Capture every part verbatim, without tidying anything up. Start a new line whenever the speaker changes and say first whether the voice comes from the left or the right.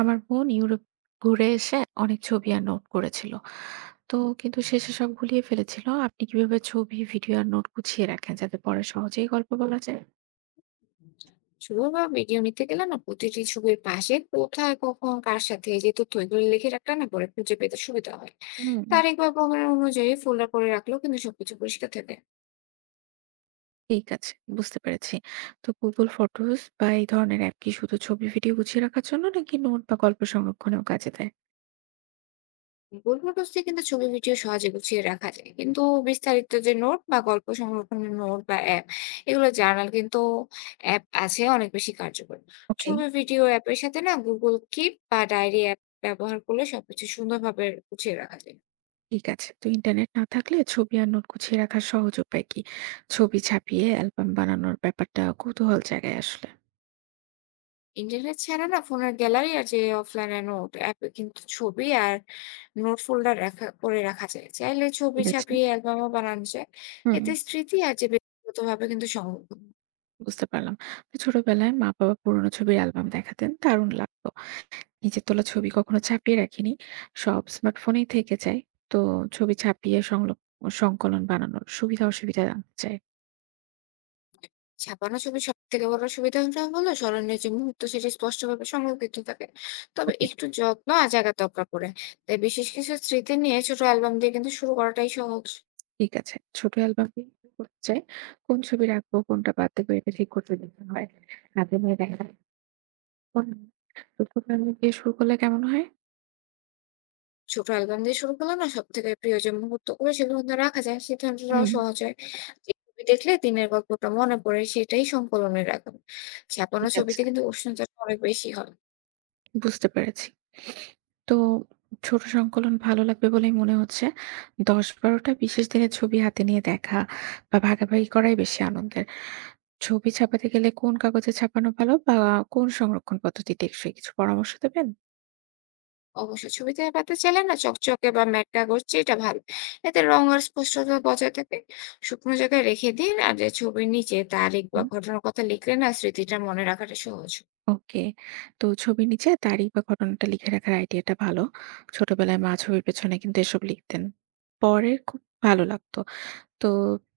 right: আমার বোন ইউরোপ ঘুরে এসে অনেক ছবি আর নোট করেছিল তো কিন্তু শেষে সব গুলিয়ে ফেলেছিল। আপনি কিভাবে ছবি ভিডিও আর নোট গুছিয়ে রাখেন যাতে পরে সহজেই গল্প বলা যায়?
left: ছবি বা ভিডিও নিতে গেলে না প্রতিটি ছবির পাশে কোথায় কখন কার সাথে এই যে তথ্য এগুলো লিখে রাখলে না পরে খুঁজে পেতে সুবিধা হয়।
right: হুম।
left: তারিখ বা প্রমাণ অনুযায়ী ফোল্ডার করে রাখলেও কিন্তু সবকিছু পরিষ্কার থাকে।
right: ঠিক আছে, বুঝতে পেরেছি। তো গুগল ফটোস বা এই ধরনের অ্যাপ কি শুধু ছবি ভিডিও গুছিয়ে রাখার জন্য, নাকি নোট বা গল্প সংরক্ষণেও কাজে দেয়?
left: গুগল ফটোসে কিন্তু ছবি ভিডিও সহজে গুছিয়ে রাখা যায়, কিন্তু বিস্তারিত যে নোট বা গল্প সংরক্ষণের নোট বা অ্যাপ, এগুলো জার্নাল কিন্তু অ্যাপ আছে অনেক বেশি কার্যকর।
right: ওকে।
left: ছবি ভিডিও অ্যাপের সাথে না গুগল কিপ বা ডায়েরি অ্যাপ ব্যবহার করলে সবকিছু সুন্দরভাবে গুছিয়ে রাখা যায়।
right: ঠিক আছে, তো ইন্টারনেট না থাকলে ছবি আর নোট গুছিয়ে রাখার সহজ উপায় কি? ছবি ছাপিয়ে অ্যালবাম বানানোর ব্যাপারটা কৌতূহল জায়গায় আসলে।
left: ইন্টারনেট ছাড়া না ফোনের গ্যালারি আর যে অফলাইনে নোট অ্যাপে কিন্তু ছবি আর নোট ফোল্ডার রাখা করে রাখা যায়, চাইলে ছবি
right: ঠিক আছে।
left: ছাপিয়ে অ্যালবামও বানানো যায়।
right: হুম।
left: এতে স্মৃতি আর যে ব্যক্তিগতভাবে কিন্তু সংরক্ষণ হয়।
right: বুঝতে পারলাম। তো ছোটবেলায় মা-বাবা পুরোনো ছবির অ্যালবাম দেখাতেন, দারুণ লাগতো। নিজের তোলা ছবি কখনো ছাপিয়ে রাখিনি। সব স্মার্টফোনেই থেকে যায়। তো ছবি ছাপিয়ে সংলক সংকলন বানানোর সুবিধা-অসুবিধা জানতে চাই।
left: ছাপানো ছবি সব থেকে বড় সুবিধা হলো স্মরণীয় যে মুহূর্ত সেটি স্পষ্টভাবে সংরক্ষিত থাকে, তবে
right: ওকে,
left: একটু যত্ন আর জায়গা দরকার পড়ে। তাই বিশেষ কিছু স্মৃতি নিয়ে ছোট অ্যালবাম দিয়ে কিন্তু শুরু করাটাই সহজ।
right: ঠিক আছে। ছোট অ্যালবাম করতে চাই। কোন ছবি রাখবো, কোনটা বাদ দেবো এটা ঠিক করতে দিতে হয়। হাতে নিয়ে দেখা। তো ছোট অ্যালবাম দিয়ে শুরু করলে কেমন হয়?
left: ছোট অ্যালবাম দিয়ে শুরু করলে না সবথেকে প্রিয় যে মুহূর্তগুলো সেগুলো কিন্তু রাখা যায়। সিদ্ধান্তটাও
right: হুম,
left: সহজ হয়। যে ছবি দেখলে দিনের গল্পটা মনে পড়ে সেটাই সংকলনে রাখুন। ছাপানো
right: ঠিক আছে।
left: ছবিতে কিন্তু উষ্ণতাটা অনেক বেশি হয়।
right: বুঝতে পেরেছি। তো ছোট সংকলন ভালো লাগবে বলেই মনে হচ্ছে। দশ বারো টা বিশেষ দিনের ছবি হাতে নিয়ে দেখা বা ভাগাভাগি করাই বেশি আনন্দের। ছবি ছাপাতে গেলে কোন কাগজে ছাপানো ভালো, বা কোন সংরক্ষণ পদ্ধতি টেকসই? কিছু পরামর্শ দেবেন?
left: অবশ্যই ছবিতে পাতা চাইলে না চকচকে বা ম্যাট কাগজ যেটা ভালো। এতে রং আর স্পষ্টতা বজায় থাকে। শুকনো জায়গায় রেখে দিন আর যে ছবির নিচে তারিখ বা
right: হুম।
left: ঘটনার কথা লিখলে না স্মৃতিটা মনে রাখাটা সহজ।
right: ওকে। তো ছবির নিচে তারিখ বা ঘটনাটা লিখে রাখার আইডিয়াটা ভালো। ছোটবেলায় মা ছবির পেছনে কিন্তু এসব লিখতেন। পরে খুব ভালো লাগতো। তো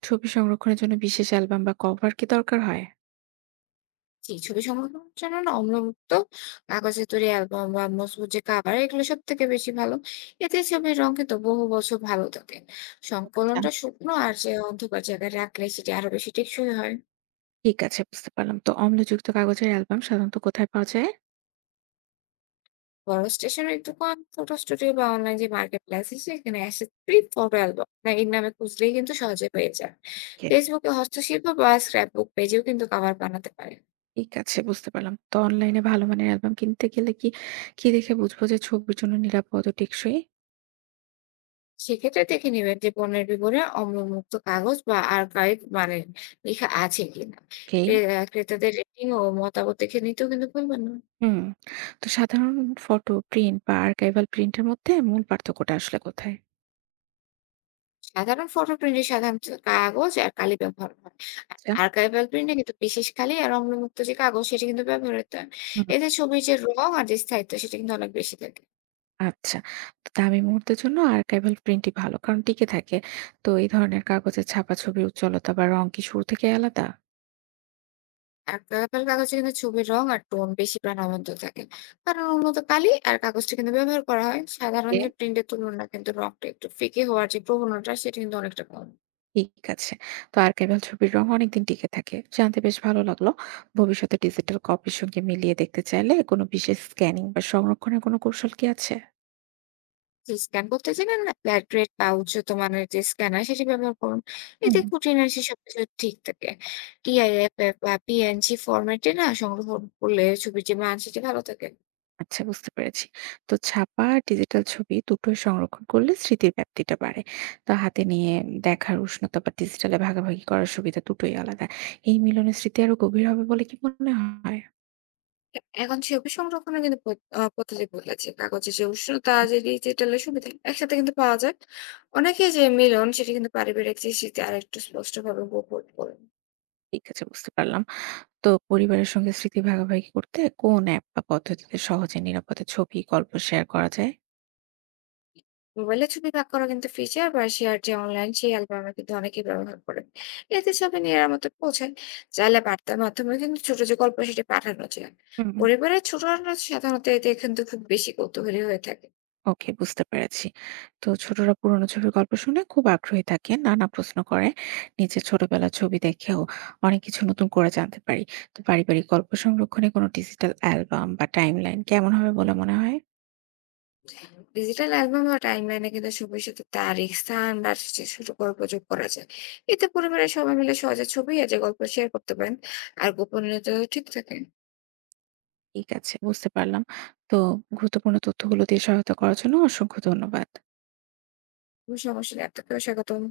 right: ছবি সংরক্ষণের জন্য বিশেষ অ্যালবাম বা কভার কি দরকার হয়?
left: জি, ছবি সংরক্ষণের জন্য না অম্লমুক্ত কাগজে তৈরি অ্যালবাম বা মজবুত যে কাভার এগুলো সব থেকে বেশি ভালো। এতে ছবির রং কিন্তু বহু বছর ভালো থাকে।
right: আচ্ছা।
left: সংকলনটা শুকনো আর যে অন্ধকার জায়গায় রাখলে সেটি আরো বেশি টেকসই হয়।
right: ঠিক আছে, বুঝতে পারলাম। তো অম্লযুক্ত কাগজের অ্যালবাম সাধারণত কোথায় পাওয়া যায়?
left: বড় স্টেশনের দোকান, ফটো স্টুডিও বা অনলাইন যে মার্কেট প্লেস সেখানে অ্যাসেট প্রিন্ট ফটো অ্যালবাম বা এর নামে খুঁজলেই কিন্তু সহজে পেয়ে যান।
right: ওকে।
left: ফেসবুকে হস্তশিল্প বা স্ক্র্যাপ বুক পেজেও কিন্তু কাভার বানাতে পারেন।
right: ঠিক আছে, বুঝতে পারলাম। তো অনলাইনে ভালো মানের অ্যালবাম কিনতে গেলে কি, কি দেখে বুঝবো যে ছবির জন্য নিরাপদ ও টেকসই?
left: সেক্ষেত্রে দেখে নেবেন যে পণ্যের বিবরণে অম্লমুক্ত কাগজ বা আর্কাইভ মানে লেখা আছে কিনা।
right: ওকেই।
left: ক্রে- আহ, ক্রেতাদের রেটিং ও মতামত দেখে নিতেও কিন্তু ভুলবেন না।
right: হুম। তো সাধারণ ফটো, প্রিন্ট বা আর্কাইভাল প্রিন্টের মধ্যে মূল পার্থক্যটা আসলে কোথায়?
left: সাধারণ ফটো প্রিন্টে সাধারণত কাগজ আর কালি ব্যবহার হয়, আর
right: আচ্ছা।
left: আর্কাইভাল প্রিন্টে কিন্তু বিশেষ কালি আর অম্লমুক্ত যে কাগজ সেটা কিন্তু ব্যবহৃত হয়।
right: হুম।
left: এতে ছবির যে রং আর যে স্থায়িত্ব সেটা কিন্তু অনেক বেশি থাকে।
right: আচ্ছা। তো দামি মুহূর্তের জন্য আর্কাইভাল প্রিন্টই ভালো, কারণ টিকে থাকে। তো এই ধরনের কাগজের ছাপা ছবির উজ্জ্বলতা বা রং কি শুরু থেকেই আলাদা?
left: আঁকা-পাকা কাগজে কিন্তু ছবির রং আর টোন বেশি প্রাণবন্ত থাকে। কারণ উন্নত কালি আর কাগজটা কিন্তু ব্যবহার করা হয়। সাধারণ
right: ওকে।
left: যে প্রিন্টের তুলনায় কিন্তু রংটা একটু ফিকে হওয়ার যে প্রবণতা সেটা কিন্তু অনেকটা কম।
right: ঠিক আছে। তো আর্কাইভাল ছবির রং অনেকদিন টিকে থাকে। জানতে বেশ ভালো লাগলো। ভবিষ্যতে ডিজিটাল কপির সঙ্গে মিলিয়ে দেখতে চাইলে কোনো বিশেষ স্ক্যানিং বা সংরক্ষণের কোনো কৌশল কি আছে?
left: যে স্ক্যান করতে জানেন না, লাইটওয়েট বা উন্নত মানের যে স্ক্যানার সেটি ব্যবহার করুন। এতে
right: হুম।
left: খুঁটিনাটি সবকিছু ঠিক থাকে। টি আই এফ বা পি এন জি ফরম্যাটে না সংগ্রহ করলে ছবির যে মান সেটি ভালো থাকে।
right: আচ্ছা, বুঝতে পেরেছি। তো ছাপা আর ডিজিটাল ছবি দুটোই সংরক্ষণ করলে স্মৃতির ব্যাপ্তিটা বাড়ে। তো হাতে নিয়ে দেখার উষ্ণতা বা ডিজিটালে ভাগাভাগি করার সুবিধা দুটোই আলাদা। এই মিলনের স্মৃতি আরো গভীর হবে বলে কি মনে হয়?
left: এ এখন ছবি সংরক্ষণে কিন্তু পদ আ পদ্ধতি বদলেছে। কাগজের যে উষ্ণতা, যে ডিজিটালের সুবিধা, একসাথে কিন্তু পাওয়া যায়। অনেকেই যে মিলন, সেটি কিন্তু পারিবারিক যে স্মৃতি আরেকটু স্পষ্টভাবে উপভোগ করেন।
right: ঠিক আছে, বুঝতে পারলাম। তো পরিবারের সঙ্গে স্মৃতি ভাগাভাগি করতে কোন অ্যাপ বা পদ্ধতিতে সহজে নিরাপদে ছবি, গল্প শেয়ার করা যায়?
left: মোবাইলে ছবি ভাগ করা কিন্তু ফিচার বা শেয়ার যে অনলাইন, সেই অ্যালবামে কিন্তু অনেকেই ব্যবহার করেন। এতে ছবি নিরাপদে পৌঁছায়। চাইলে বার্তার মাধ্যমে কিন্তু ছোট যে গল্প, সেটি পাঠানো যায়।
right: হুম।
left: পরিবারের ছোটরা সাধারণত এতে কিন্তু খুব বেশি কৌতূহলী হয়ে থাকে।
right: ওকে, বুঝতে পেরেছি। তো ছোটরা পুরোনো ছবির গল্প শুনে খুব আগ্রহী থাকে। নানা প্রশ্ন করে। নিজের ছোটবেলার ছবি দেখেও অনেক কিছু নতুন করে জানতে পারি। তো পারিবারিক গল্প সংরক্ষণে কোনো ডিজিটাল অ্যালবাম বা টাইমলাইন কেমন হবে বলে মনে হয়?
left: ডিজিটাল অ্যালবাম বা টাইমলাইনে কিন্তু ছবির সাথে তারিখ, স্থান বা যে ছোট গল্প যোগ করা যায়। এতে পরিবারের সবাই মিলে সহজে ছবি আর যে গল্প শেয়ার করতে পারেন আর গোপনীয়তা ঠিক থাকে।
right: ঠিক আছে, বুঝতে পারলাম। তো গুরুত্বপূর্ণ তথ্যগুলো দিয়ে সহায়তা করার জন্য অসংখ্য ধন্যবাদ।
left: কোনো সমস্যা নেই। আপনাকেও স্বাগতম।